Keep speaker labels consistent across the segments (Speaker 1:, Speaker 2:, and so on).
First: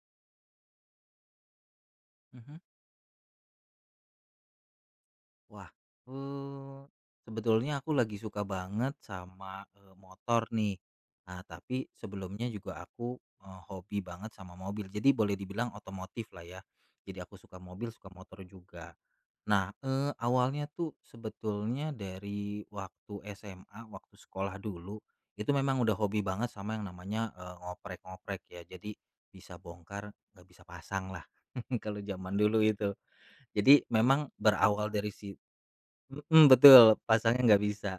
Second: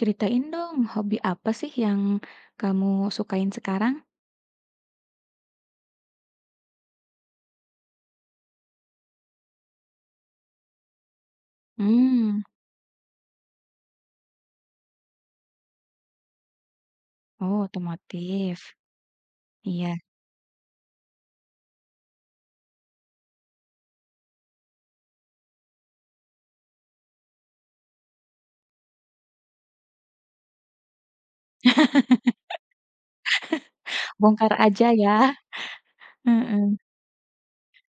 Speaker 1: Ceritain dong, hobi apa sih yang
Speaker 2: Mhm.
Speaker 1: kamu sukain sekarang?
Speaker 2: Wah, eee, sebetulnya aku lagi suka banget sama, motor nih. Nah, tapi
Speaker 1: Hmm,
Speaker 2: sebelumnya juga aku, hobi banget sama mobil. Jadi boleh dibilang otomotif lah ya. Jadi aku suka
Speaker 1: oh
Speaker 2: mobil, suka motor
Speaker 1: otomotif,
Speaker 2: juga. Nah,
Speaker 1: iya.
Speaker 2: awalnya tuh sebetulnya dari waktu SMA, waktu sekolah dulu, itu memang udah hobi banget sama yang namanya, ngoprek-ngoprek ya. Jadi bisa bongkar, nggak bisa pasang lah kalau zaman dulu itu. Jadi memang
Speaker 1: Bongkar
Speaker 2: berawal
Speaker 1: aja
Speaker 2: dari
Speaker 1: ya,
Speaker 2: si. Mhm,
Speaker 1: heeh.
Speaker 2: betul, pasangnya nggak bisa.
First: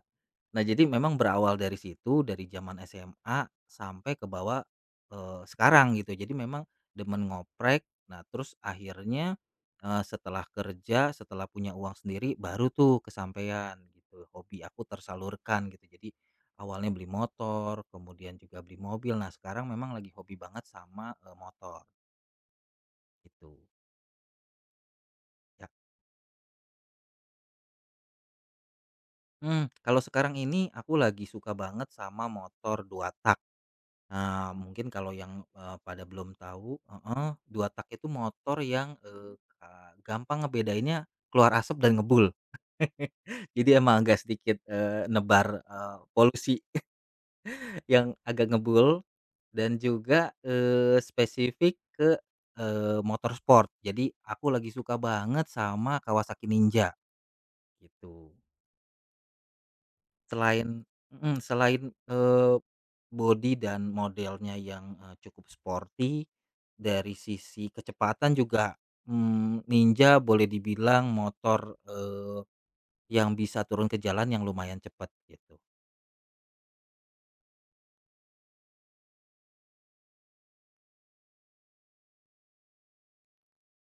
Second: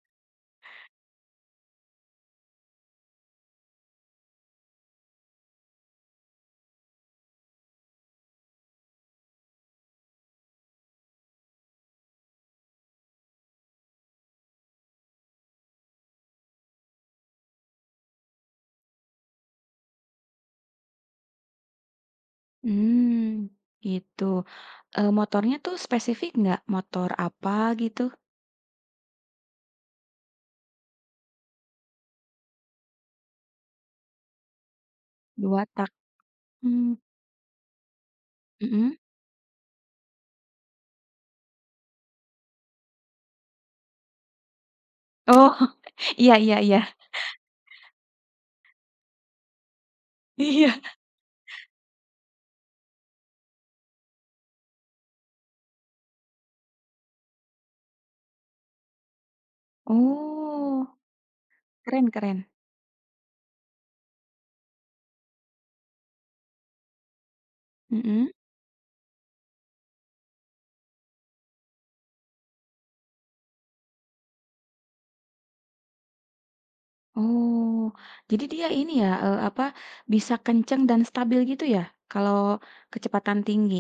Speaker 2: Nah, jadi memang berawal dari situ, dari zaman SMA sampai ke bawah, sekarang gitu. Jadi memang demen ngoprek, nah terus akhirnya, setelah kerja, setelah punya uang sendiri, baru tuh kesampaian gitu, hobi aku tersalurkan gitu. Jadi awalnya beli motor, kemudian juga beli mobil, nah sekarang memang lagi hobi banget sama, motor
Speaker 1: Mmm,
Speaker 2: gitu,
Speaker 1: gitu. Motornya
Speaker 2: ya.
Speaker 1: tuh spesifik nggak? Motor apa gitu?
Speaker 2: Kalau sekarang ini aku lagi suka banget sama motor 2 tak. Nah, mungkin kalau yang,
Speaker 1: Dua tak?
Speaker 2: pada belum tahu
Speaker 1: Mmm,
Speaker 2: heeh, 2 tak itu motor yang,
Speaker 1: mhm.
Speaker 2: eee, eee, gampang ngebedainnya keluar asap dan ngebul. Jadi emang agak sedikit,
Speaker 1: Oh,
Speaker 2: nebar,
Speaker 1: iya iya
Speaker 2: polusi
Speaker 1: iya,
Speaker 2: yang agak ngebul dan juga,
Speaker 1: iya.
Speaker 2: spesifik ke, motor sport. Jadi aku lagi suka banget sama Kawasaki Ninja, gitu. Selain
Speaker 1: Oh,
Speaker 2: mhm, selain,
Speaker 1: keren keren,
Speaker 2: eee, bodi dan modelnya yang, cukup sporty, dari sisi
Speaker 1: mhm.
Speaker 2: kecepatan juga, Ninja boleh dibilang motor, yang bisa turun ke jalan yang lumayan cepat gitu.
Speaker 1: Oh, jadi dia ini ya, apa, bisa kenceng dan stabil gitu ya, kalau kecepatan tinggi?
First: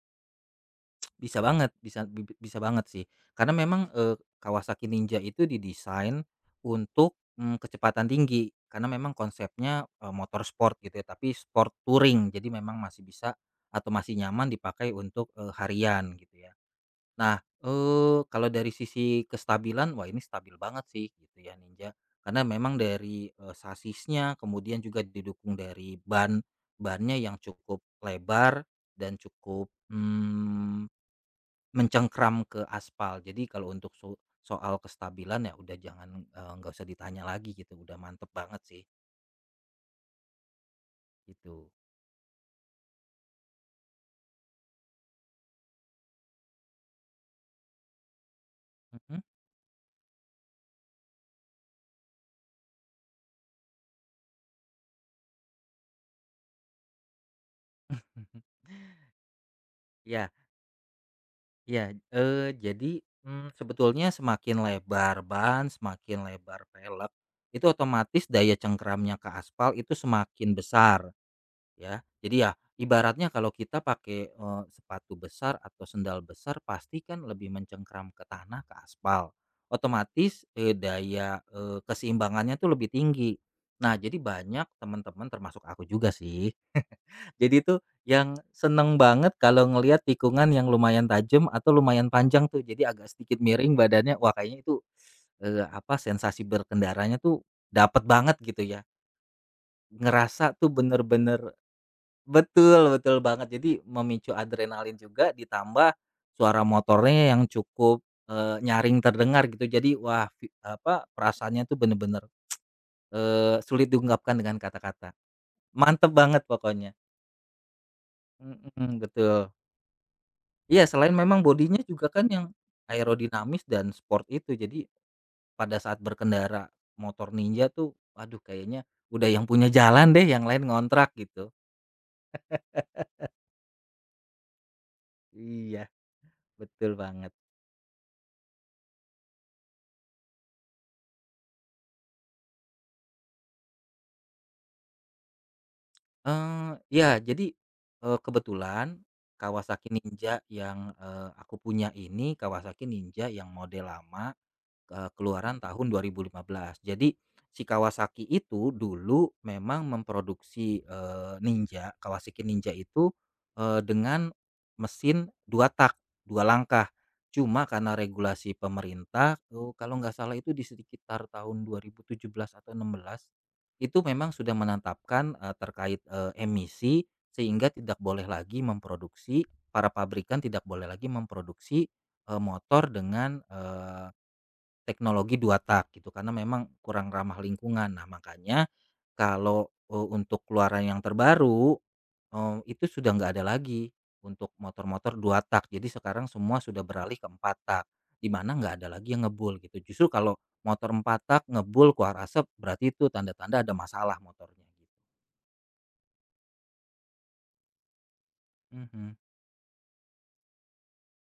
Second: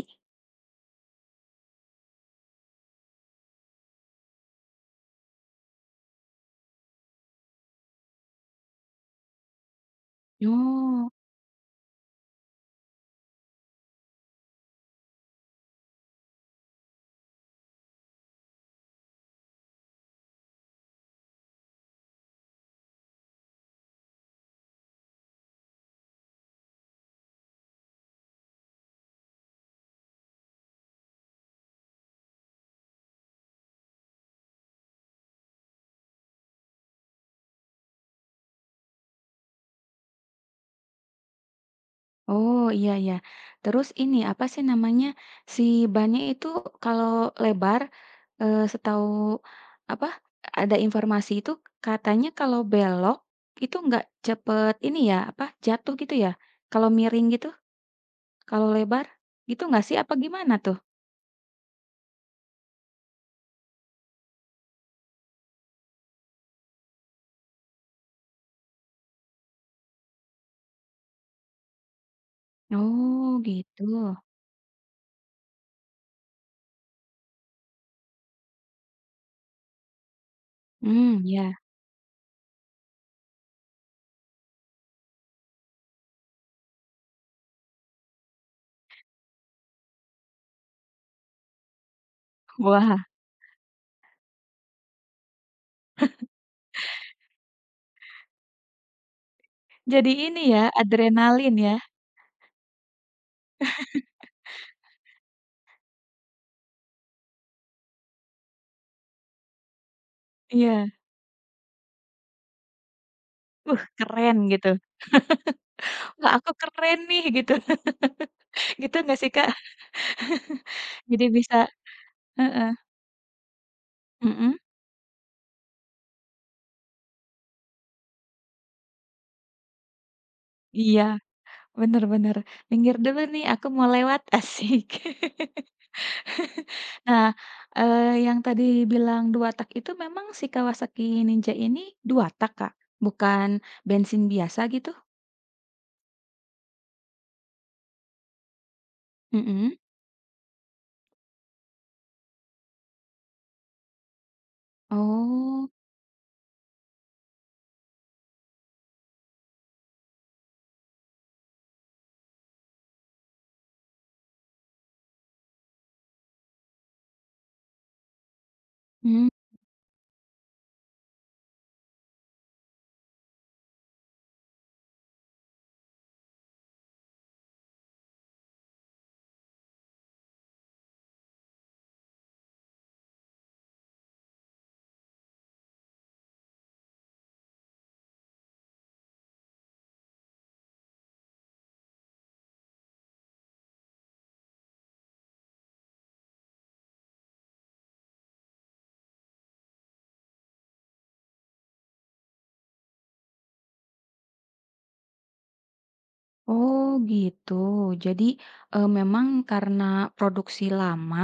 Speaker 2: Bisa banget sih. Karena memang, Kawasaki Ninja itu didesain untuk, kecepatan tinggi. Karena memang konsepnya, motor sport gitu ya,
Speaker 1: Oh,
Speaker 2: tapi sport touring. Jadi memang masih bisa atau masih nyaman dipakai untuk, harian gitu ya. Nah, kalau dari sisi kestabilan, wah ini stabil banget sih gitu ya Ninja. Karena memang dari, sasisnya kemudian juga didukung dari bannya yang cukup lebar dan cukup, mencengkram ke aspal. Jadi kalau untuk soal kestabilan ya udah jangan, nggak usah ditanya lagi gitu, udah mantep banget sih, gitu.
Speaker 1: oh, iya iya. Terus ini, apa sih namanya, si bannya itu kalau lebar, setahu
Speaker 2: Mhm.
Speaker 1: apa, ada informasi itu katanya kalau belok itu nggak cepet ini ya, apa, jatuh gitu ya? Kalau miring gitu, kalau lebar, gitu nggak sih? Apa
Speaker 2: Ya,
Speaker 1: gimana tuh?
Speaker 2: iya, jadi, sebetulnya semakin lebar ban, semakin lebar pelek, itu otomatis daya cengkramnya ke aspal itu semakin besar. Ya, jadi ya ibaratnya
Speaker 1: Oh,
Speaker 2: kalau kita
Speaker 1: gitu.
Speaker 2: pakai, sepatu besar atau sendal besar pasti kan lebih mencengkram ke tanah, ke aspal. Otomatis,
Speaker 1: Hmm,
Speaker 2: daya,
Speaker 1: ya.
Speaker 2: keseimbangannya tuh lebih tinggi. Nah, jadi banyak teman-teman termasuk aku juga sih, jadi tuh yang seneng banget kalau ngelihat tikungan yang lumayan tajam atau lumayan panjang tuh, jadi
Speaker 1: Wah.
Speaker 2: agak sedikit miring badannya. Wah kayaknya itu, apa, sensasi berkendaranya tuh dapat banget gitu ya.
Speaker 1: Jadi ini
Speaker 2: Ngerasa
Speaker 1: ya,
Speaker 2: tuh bener-bener.
Speaker 1: adrenalin ya?
Speaker 2: Betul, betul banget. Jadi memicu adrenalin juga ditambah suara motornya yang cukup, nyaring terdengar gitu. Jadi wah
Speaker 1: Iya,
Speaker 2: apa, perasaannya tuh bener-bener, sulit diungkapkan
Speaker 1: keren,"
Speaker 2: dengan
Speaker 1: gitu.
Speaker 2: kata-kata. Mantep
Speaker 1: "Wah,
Speaker 2: banget
Speaker 1: aku
Speaker 2: pokoknya.
Speaker 1: keren nih," gitu. Gitu
Speaker 2: Mhm,
Speaker 1: nggak sih, Kak?
Speaker 2: betul. Iya, selain
Speaker 1: Jadi
Speaker 2: memang
Speaker 1: bisa
Speaker 2: bodinya juga kan yang
Speaker 1: heeh,
Speaker 2: aerodinamis dan sport itu.
Speaker 1: mhm,
Speaker 2: Jadi pada saat berkendara motor Ninja tuh, waduh kayaknya udah yang punya jalan deh, yang lain
Speaker 1: iya,
Speaker 2: ngontrak gitu.
Speaker 1: bener bener. "Minggir dulu nih, aku mau lewat," asik.
Speaker 2: Iya, betul
Speaker 1: Nah,
Speaker 2: banget.
Speaker 1: eee, yang tadi bilang 2 tak itu memang si Kawasaki Ninja ini 2 tak, Kak? Bukan bensin biasa gitu?
Speaker 2: Iya, jadi, kebetulan
Speaker 1: Mhm.
Speaker 2: Kawasaki Ninja yang, aku punya ini Kawasaki Ninja yang model lama. Keluaran
Speaker 1: Oh,
Speaker 2: tahun 2015. Jadi si Kawasaki itu dulu memang memproduksi, Ninja, Kawasaki Ninja itu, dengan mesin 2 tak, 2 langkah. Cuma karena regulasi
Speaker 1: mmm.
Speaker 2: pemerintah, kalau nggak salah itu di sekitar tahun 2017 atau 16, itu memang sudah menetapkan, terkait, emisi sehingga tidak boleh lagi memproduksi, para pabrikan tidak boleh lagi memproduksi, motor dengan, eh, teknologi dua tak gitu karena memang kurang ramah lingkungan. Nah makanya kalau, untuk keluaran yang terbaru, itu sudah nggak ada lagi untuk motor-motor dua tak. Jadi sekarang semua sudah beralih ke empat tak, di mana nggak ada lagi yang ngebul gitu. Justru kalau motor empat tak ngebul keluar asap berarti itu tanda-tanda ada masalah motornya gitu.
Speaker 1: Oh gitu. Jadi,
Speaker 2: Mhm,
Speaker 1: memang karena produksi lama,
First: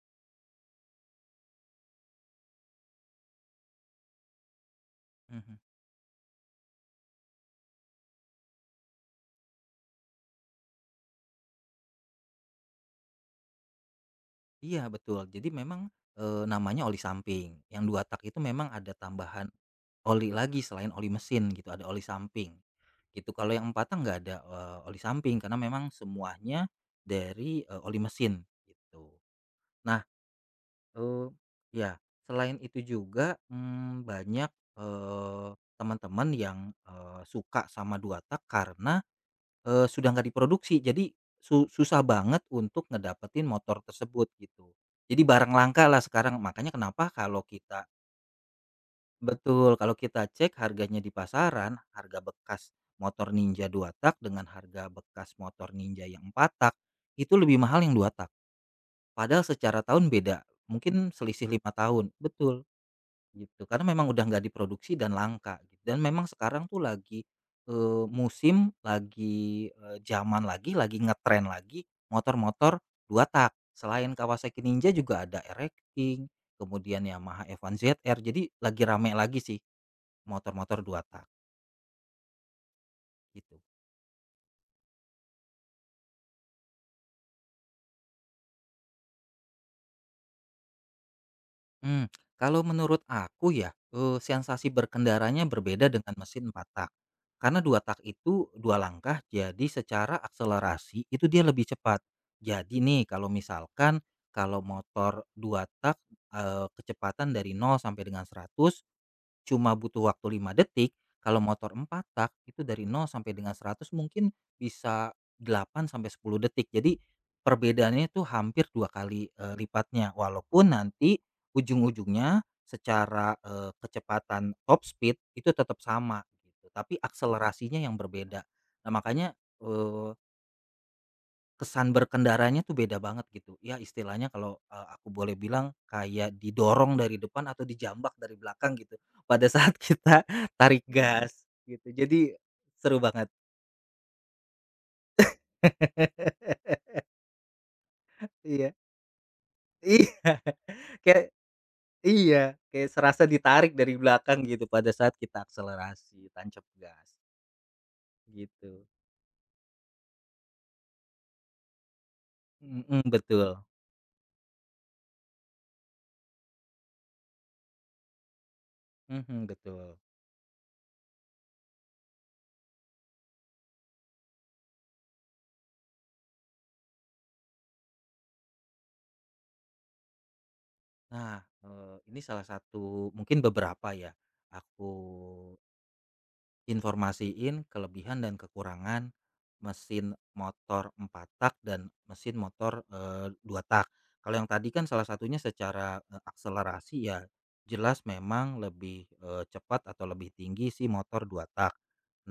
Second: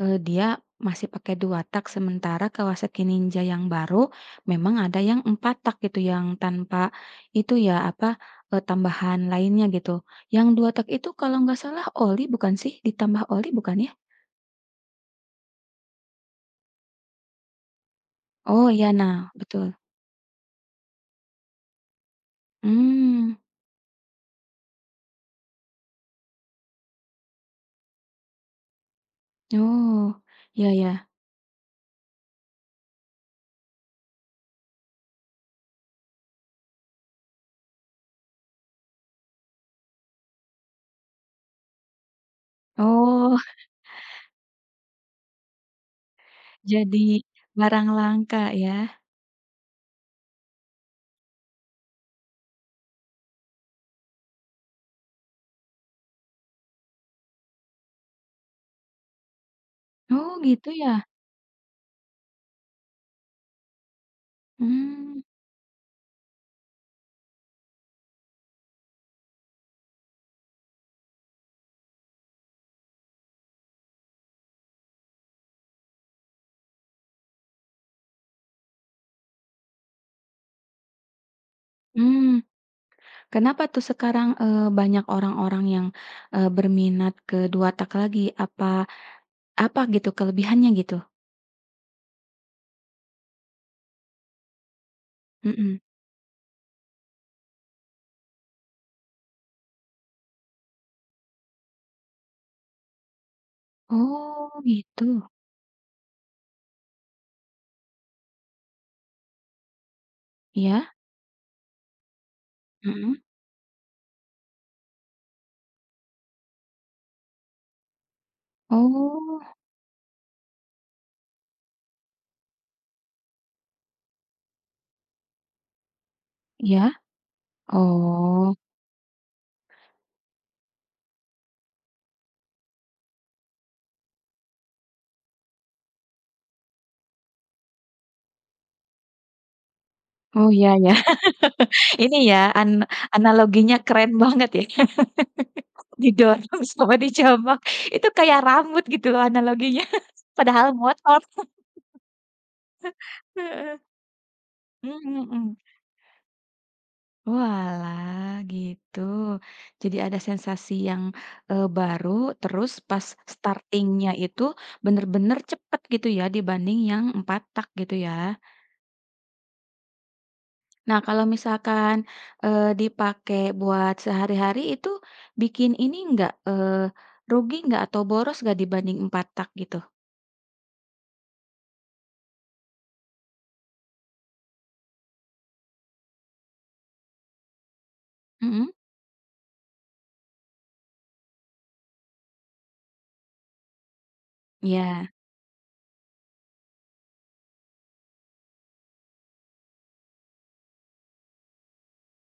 Speaker 1: dia masih pakai 2 tak, sementara Kawasaki Ninja yang baru memang ada yang 4
Speaker 2: mhm.
Speaker 1: tak gitu, yang tanpa itu ya, apa, tambahan lainnya gitu. Yang 2 tak itu kalau nggak salah oli bukan sih? Ditambah oli bukan ya?
Speaker 2: Iya, betul. Jadi memang, namanya oli samping. Yang dua tak itu
Speaker 1: Oh
Speaker 2: memang
Speaker 1: iya,
Speaker 2: ada
Speaker 1: nah
Speaker 2: tambahan
Speaker 1: betul.
Speaker 2: oli lagi selain oli mesin gitu, ada oli samping, gitu.
Speaker 1: Hmm.
Speaker 2: Kalau yang Empatang nggak ada, oli samping karena memang semuanya dari, oli mesin gitu. Nah,
Speaker 1: Oh, ya ya.
Speaker 2: eee, ya selain itu juga, banyak, eee, teman-teman yang, suka sama 2 tak karena, sudah nggak diproduksi jadi susah banget untuk
Speaker 1: Oh,
Speaker 2: ngedapetin motor tersebut gitu. Jadi barang langka lah sekarang makanya
Speaker 1: jadi
Speaker 2: kenapa kalau kita.
Speaker 1: barang langka ya?
Speaker 2: Betul, kalau kita cek harganya di pasaran, harga bekas motor Ninja 2 tak dengan harga bekas motor Ninja yang 4 tak itu lebih mahal yang 2 tak. Padahal secara tahun beda,
Speaker 1: Oh gitu ya?
Speaker 2: mungkin selisih 5 tahun. Betul, gitu. Karena memang udah nggak diproduksi dan
Speaker 1: Hmm.
Speaker 2: langka gitu. Dan memang sekarang tuh lagi musim, lagi zaman lagi ngetren lagi motor-motor 2 tak. Selain Kawasaki Ninja juga ada r X King, kemudian Yamaha F1 ZR. Jadi lagi rame lagi sih motor-motor 2 tak
Speaker 1: Hmm.
Speaker 2: gitu.
Speaker 1: Kenapa tuh sekarang, banyak orang-orang yang, berminat kedua tak lagi? Apa apa gitu kelebihannya gitu?
Speaker 2: Mmm, Kalau menurut aku ya, sensasi berkendaranya
Speaker 1: Mhm.
Speaker 2: berbeda dengan mesin 4 tak. Karena 2 tak itu 2 langkah, jadi secara akselerasi itu dia lebih cepat. Jadi nih kalau misalkan,
Speaker 1: Oh
Speaker 2: kalau
Speaker 1: gitu,
Speaker 2: motor 2 tak, kecepatan dari nol sampai dengan 100 cuma butuh waktu lima
Speaker 1: iya,
Speaker 2: detik, kalau motor 4 tak itu dari nol
Speaker 1: mhm.
Speaker 2: sampai dengan 100 mungkin bisa 8 sampai 10 detik. Jadi perbedaannya itu hampir 2 kali,
Speaker 1: Oh,
Speaker 2: lipatnya. Walaupun nanti ujung-ujungnya secara, kecepatan top speed itu tetap sama gitu,
Speaker 1: ya?
Speaker 2: tapi akselerasinya yang berbeda.
Speaker 1: Oh,
Speaker 2: Nah makanya, kesan berkendaranya tuh beda banget gitu, ya istilahnya kalau, aku boleh bilang kayak didorong dari depan atau dijambak dari belakang gitu, pada saat kita
Speaker 1: oh ya
Speaker 2: tarik
Speaker 1: ya.
Speaker 2: gas gitu.
Speaker 1: Ini
Speaker 2: Jadi
Speaker 1: ya an
Speaker 2: seru banget.
Speaker 1: analoginya keren banget ya. Didorong sama dijambak, itu kayak
Speaker 2: Iya,
Speaker 1: rambut gitu loh analoginya,
Speaker 2: iya,
Speaker 1: padahal motor.
Speaker 2: kayak iya, kayak serasa ditarik
Speaker 1: Heeh.
Speaker 2: dari belakang gitu pada saat
Speaker 1: Mmm,
Speaker 2: kita
Speaker 1: mhm.
Speaker 2: akselerasi, tancap gas,
Speaker 1: Walah,
Speaker 2: gitu.
Speaker 1: gitu. Jadi ada sensasi yang, baru, terus
Speaker 2: Mhm,
Speaker 1: pas
Speaker 2: betul,
Speaker 1: startingnya itu bener-bener cepet gitu ya, dibanding yang 4 tak gitu ya.
Speaker 2: mhm, betul.
Speaker 1: Nah, kalau misalkan, dipakai buat sehari-hari itu bikin ini nggak, rugi nggak atau boros nggak dibanding empat tak gitu?
Speaker 2: Nah, ini salah satu mungkin beberapa ya, aku informasiin kelebihan dan
Speaker 1: Mhm,
Speaker 2: kekurangan mesin motor 4 tak dan mesin motor, 2 tak. Kalau yang tadi kan salah
Speaker 1: ya.
Speaker 2: satunya secara, akselerasi ya jelas memang lebih, cepat atau lebih tinggi si motor 2 tak.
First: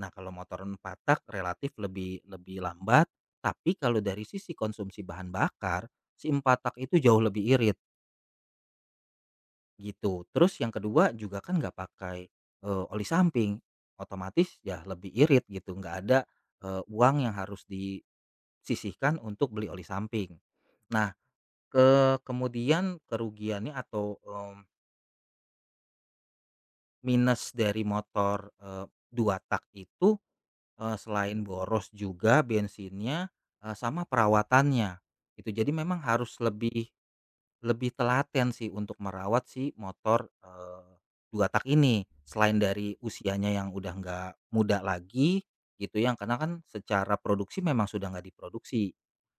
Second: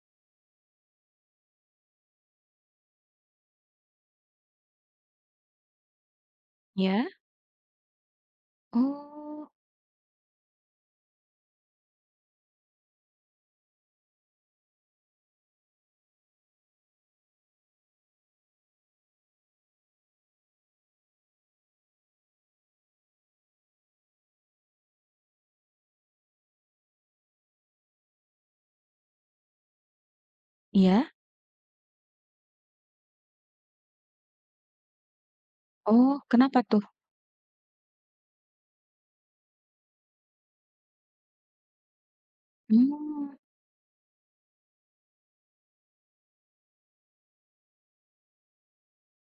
Speaker 2: Nah kalau motor 4 tak relatif lebih lebih lambat, tapi kalau dari sisi konsumsi bahan bakar, si 4 tak itu
Speaker 1: Iya?
Speaker 2: jauh lebih irit.
Speaker 1: Oh,
Speaker 2: Gitu. Terus yang kedua juga kan nggak pakai, oli samping, otomatis ya lebih irit gitu, nggak ada, uang yang harus disisihkan untuk beli oli samping. Nah, kemudian kerugiannya atau, minus dari motor, 2 tak itu,
Speaker 1: ya.
Speaker 2: selain boros juga bensinnya, sama perawatannya, gitu. Jadi memang
Speaker 1: Oh,
Speaker 2: harus
Speaker 1: kenapa tuh?
Speaker 2: lebih Lebih telaten sih untuk merawat si motor, 2 tak ini. Selain dari
Speaker 1: Mmm,
Speaker 2: usianya yang udah nggak muda lagi gitu yang karena kan secara produksi memang sudah nggak diproduksi,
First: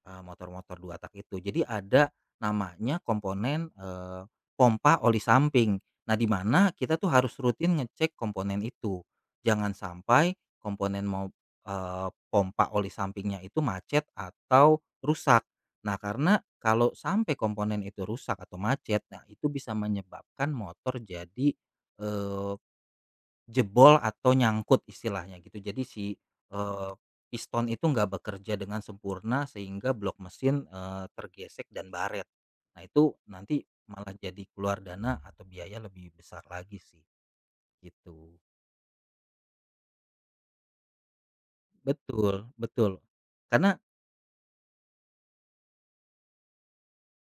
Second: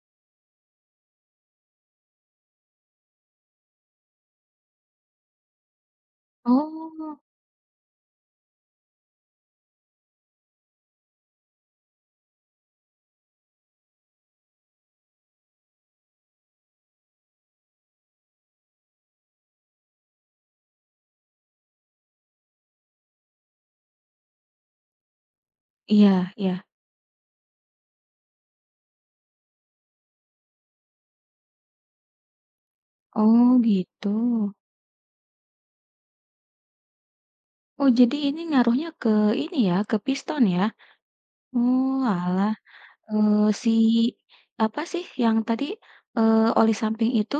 Speaker 2: motor-motor 2 tak itu. Jadi ada namanya komponen, pompa oli samping. Nah, di mana kita tuh
Speaker 1: oh,
Speaker 2: harus rutin ngecek komponen itu. Jangan sampai komponen pompa oli sampingnya itu macet atau rusak. Nah, karena kalau sampai komponen itu rusak atau macet, nah itu bisa menyebabkan motor jadi, eee, jebol atau nyangkut istilahnya gitu. Jadi si,
Speaker 1: iya iya.
Speaker 2: eee, piston itu nggak bekerja dengan sempurna sehingga blok mesin, tergesek dan baret. Nah itu
Speaker 1: Oh,
Speaker 2: nanti
Speaker 1: gitu.
Speaker 2: malah jadi keluar dana atau biaya lebih besar lagi sih,
Speaker 1: Oh, jadi
Speaker 2: gitu.
Speaker 1: ini ngaruhnya ke ini ya, ke piston ya? Oh,
Speaker 2: Betul,
Speaker 1: alah,
Speaker 2: betul.
Speaker 1: si
Speaker 2: Karena
Speaker 1: apa sih yang tadi, oli samping itu,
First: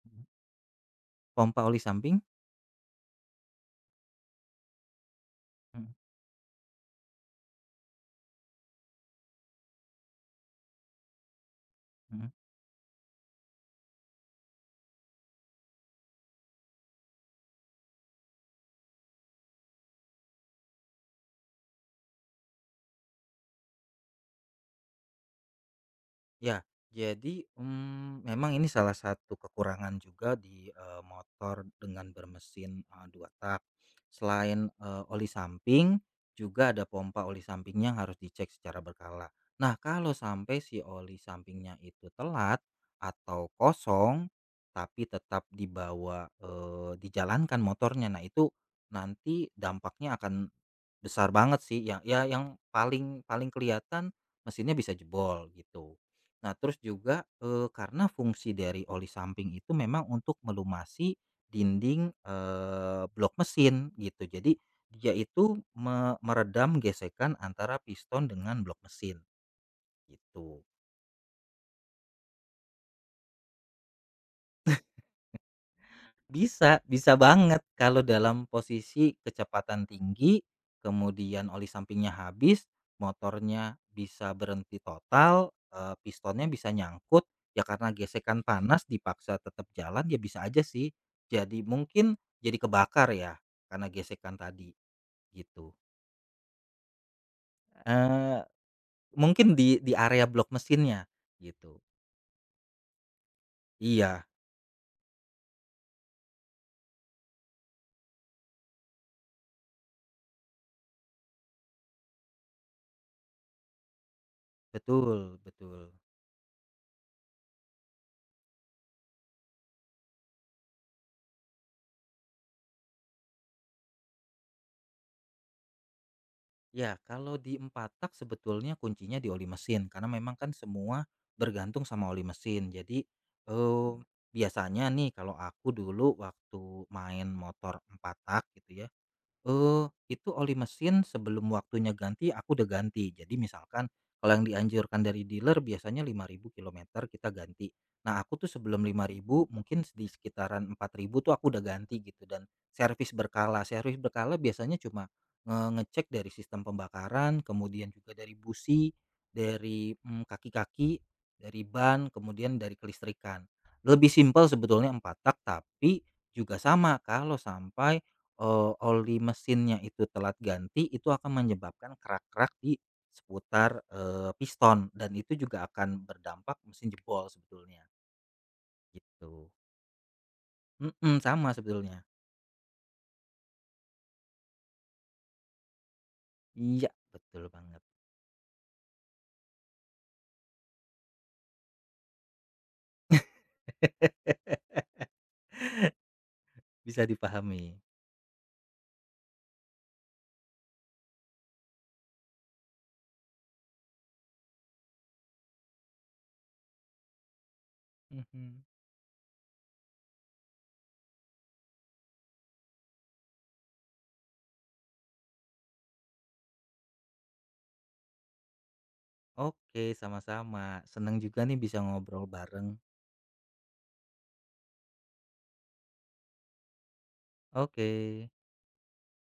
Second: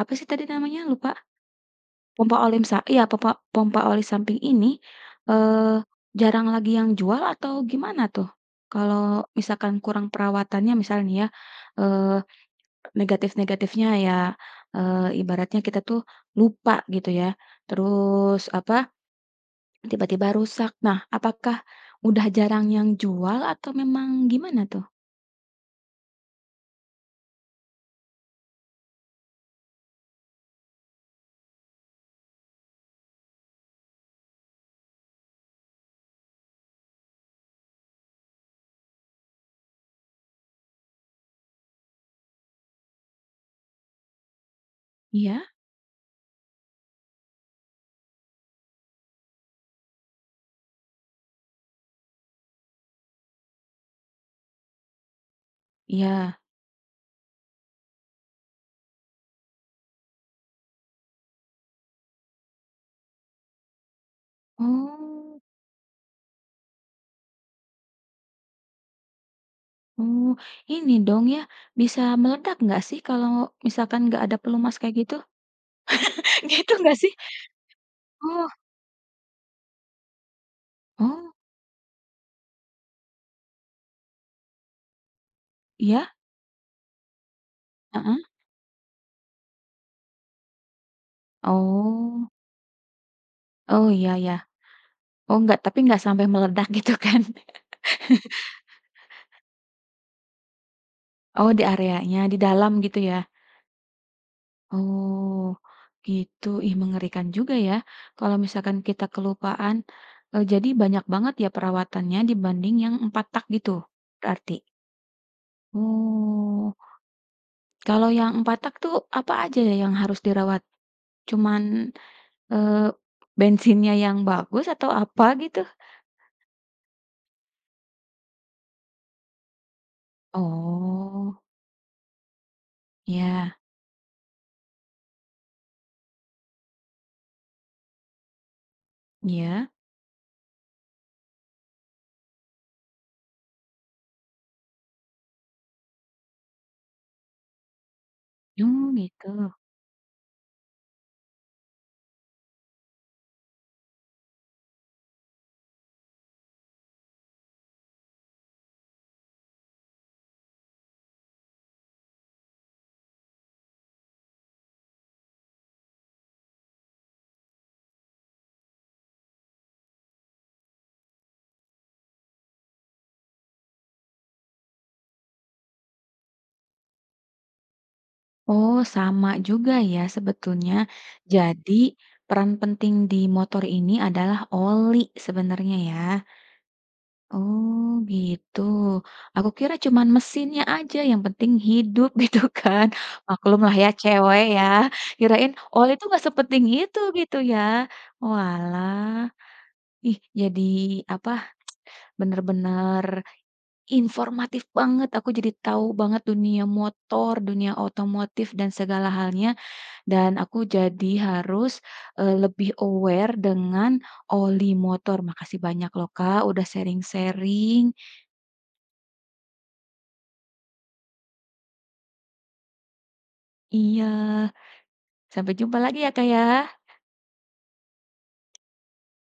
Speaker 1: apa sih tadi namanya? Lupa.
Speaker 2: pompa oli samping.
Speaker 1: Pompa oli sa iya, pompa pompa oli samping ini, eee,
Speaker 2: Mhm,
Speaker 1: jarang lagi yang jual atau gimana tuh? Kalau misalkan kurang perawatannya misal nih ya, eee,
Speaker 2: mhm.
Speaker 1: negatif-negatifnya ya, ibaratnya kita tuh lupa gitu ya, terus apa, tiba-tiba rusak. Nah, apakah udah jarang yang jual atau memang gimana tuh?
Speaker 2: Ya, jadi, memang ini salah satu kekurangan juga di, motor dengan bermesin, 2 tak. Selain, oli samping, juga ada pompa oli sampingnya yang harus dicek secara berkala. Nah, kalau sampai si oli sampingnya itu telat atau kosong, tapi
Speaker 1: Iya?
Speaker 2: tetap dibawa, dijalankan motornya, nah itu nanti dampaknya akan besar banget sih yang ya yang paling paling kelihatan mesinnya bisa jebol gitu.
Speaker 1: Iya.
Speaker 2: Nah terus juga, karena fungsi dari oli samping itu memang untuk melumasi dinding, blok mesin gitu. Jadi dia
Speaker 1: Oh.
Speaker 2: itu meredam gesekan antara piston dengan blok mesin
Speaker 1: Oh,
Speaker 2: gitu.
Speaker 1: ini dong ya, bisa meledak nggak sih kalau misalkan nggak ada pelumas kayak gitu? Gitu
Speaker 2: Bisa,
Speaker 1: nggak sih?
Speaker 2: bisa banget kalau dalam
Speaker 1: Oh.
Speaker 2: posisi kecepatan tinggi,
Speaker 1: Oh,
Speaker 2: kemudian oli sampingnya habis, motornya bisa berhenti total,
Speaker 1: iya?
Speaker 2: pistonnya bisa nyangkut, ya karena
Speaker 1: Heeh.
Speaker 2: gesekan panas dipaksa tetap jalan, ya bisa aja sih jadi mungkin
Speaker 1: Oh.
Speaker 2: jadi kebakar ya karena
Speaker 1: Oh, iya ya.
Speaker 2: gesekan tadi
Speaker 1: Oh, nggak
Speaker 2: gitu.
Speaker 1: tapi nggak sampai meledak gitu kan?
Speaker 2: Eee, Mungkin di area blok mesinnya
Speaker 1: Oh, di
Speaker 2: gitu.
Speaker 1: areanya, di dalam gitu ya?
Speaker 2: Iya,
Speaker 1: Oh, gitu. Ih, mengerikan juga ya. Kalau misalkan kita kelupaan, eh, jadi banyak banget ya perawatannya dibanding yang empat tak gitu, berarti.
Speaker 2: betul, betul.
Speaker 1: Oh, kalau yang empat tak tuh apa aja ya yang harus dirawat? Cuman eh, bensinnya yang bagus atau apa gitu?
Speaker 2: Ya, kalau di 4 tak sebetulnya kuncinya di oli mesin karena memang kan semua
Speaker 1: Oh,
Speaker 2: bergantung sama oli mesin. Jadi,
Speaker 1: ya,
Speaker 2: eee, biasanya nih kalau aku dulu waktu main motor 4 tak gitu ya,
Speaker 1: ya.
Speaker 2: itu oli mesin sebelum waktunya ganti aku udah ganti. Jadi misalkan kalau yang dianjurkan dari dealer biasanya 5.000 kilometer kita ganti. Nah, aku tuh sebelum
Speaker 1: Hmm,
Speaker 2: 5.000
Speaker 1: gitu.
Speaker 2: mungkin di sekitaran 4.000 tuh aku udah ganti gitu dan servis berkala. Servis berkala biasanya cuma ngecek dari sistem pembakaran, kemudian juga dari busi, dari, kaki-kaki, dari ban, kemudian dari kelistrikan. Lebih simpel sebetulnya 4 tak, tapi juga sama kalau sampai oli mesinnya itu telat ganti, itu akan menyebabkan kerak-kerak di seputar, piston dan itu juga akan berdampak mesin jebol sebetulnya,
Speaker 1: Oh, sama
Speaker 2: gitu.
Speaker 1: juga ya sebetulnya.
Speaker 2: Mhm, sama
Speaker 1: Jadi,
Speaker 2: sebetulnya.
Speaker 1: peran penting di motor ini adalah oli sebenarnya ya.
Speaker 2: Iya, betul banget.
Speaker 1: Oh, gitu. Aku kira cuman mesinnya aja yang penting hidup gitu kan. Maklumlah ya cewek ya. Kirain oli itu nggak sepenting itu
Speaker 2: Bisa
Speaker 1: gitu ya.
Speaker 2: dipahami.
Speaker 1: Walah. Ih, jadi apa? Bener-bener informatif banget. Aku jadi tahu banget dunia motor, dunia otomotif
Speaker 2: Mhm.
Speaker 1: dan segala halnya. Dan aku jadi harus, lebih aware dengan oli motor. Makasih banyak loh, Kak, udah sharing-sharing.
Speaker 2: Oke, sama-sama. Senang juga nih bisa ngobrol bareng.
Speaker 1: Iya, sampai jumpa lagi ya, Kak, ya.
Speaker 2: Oke.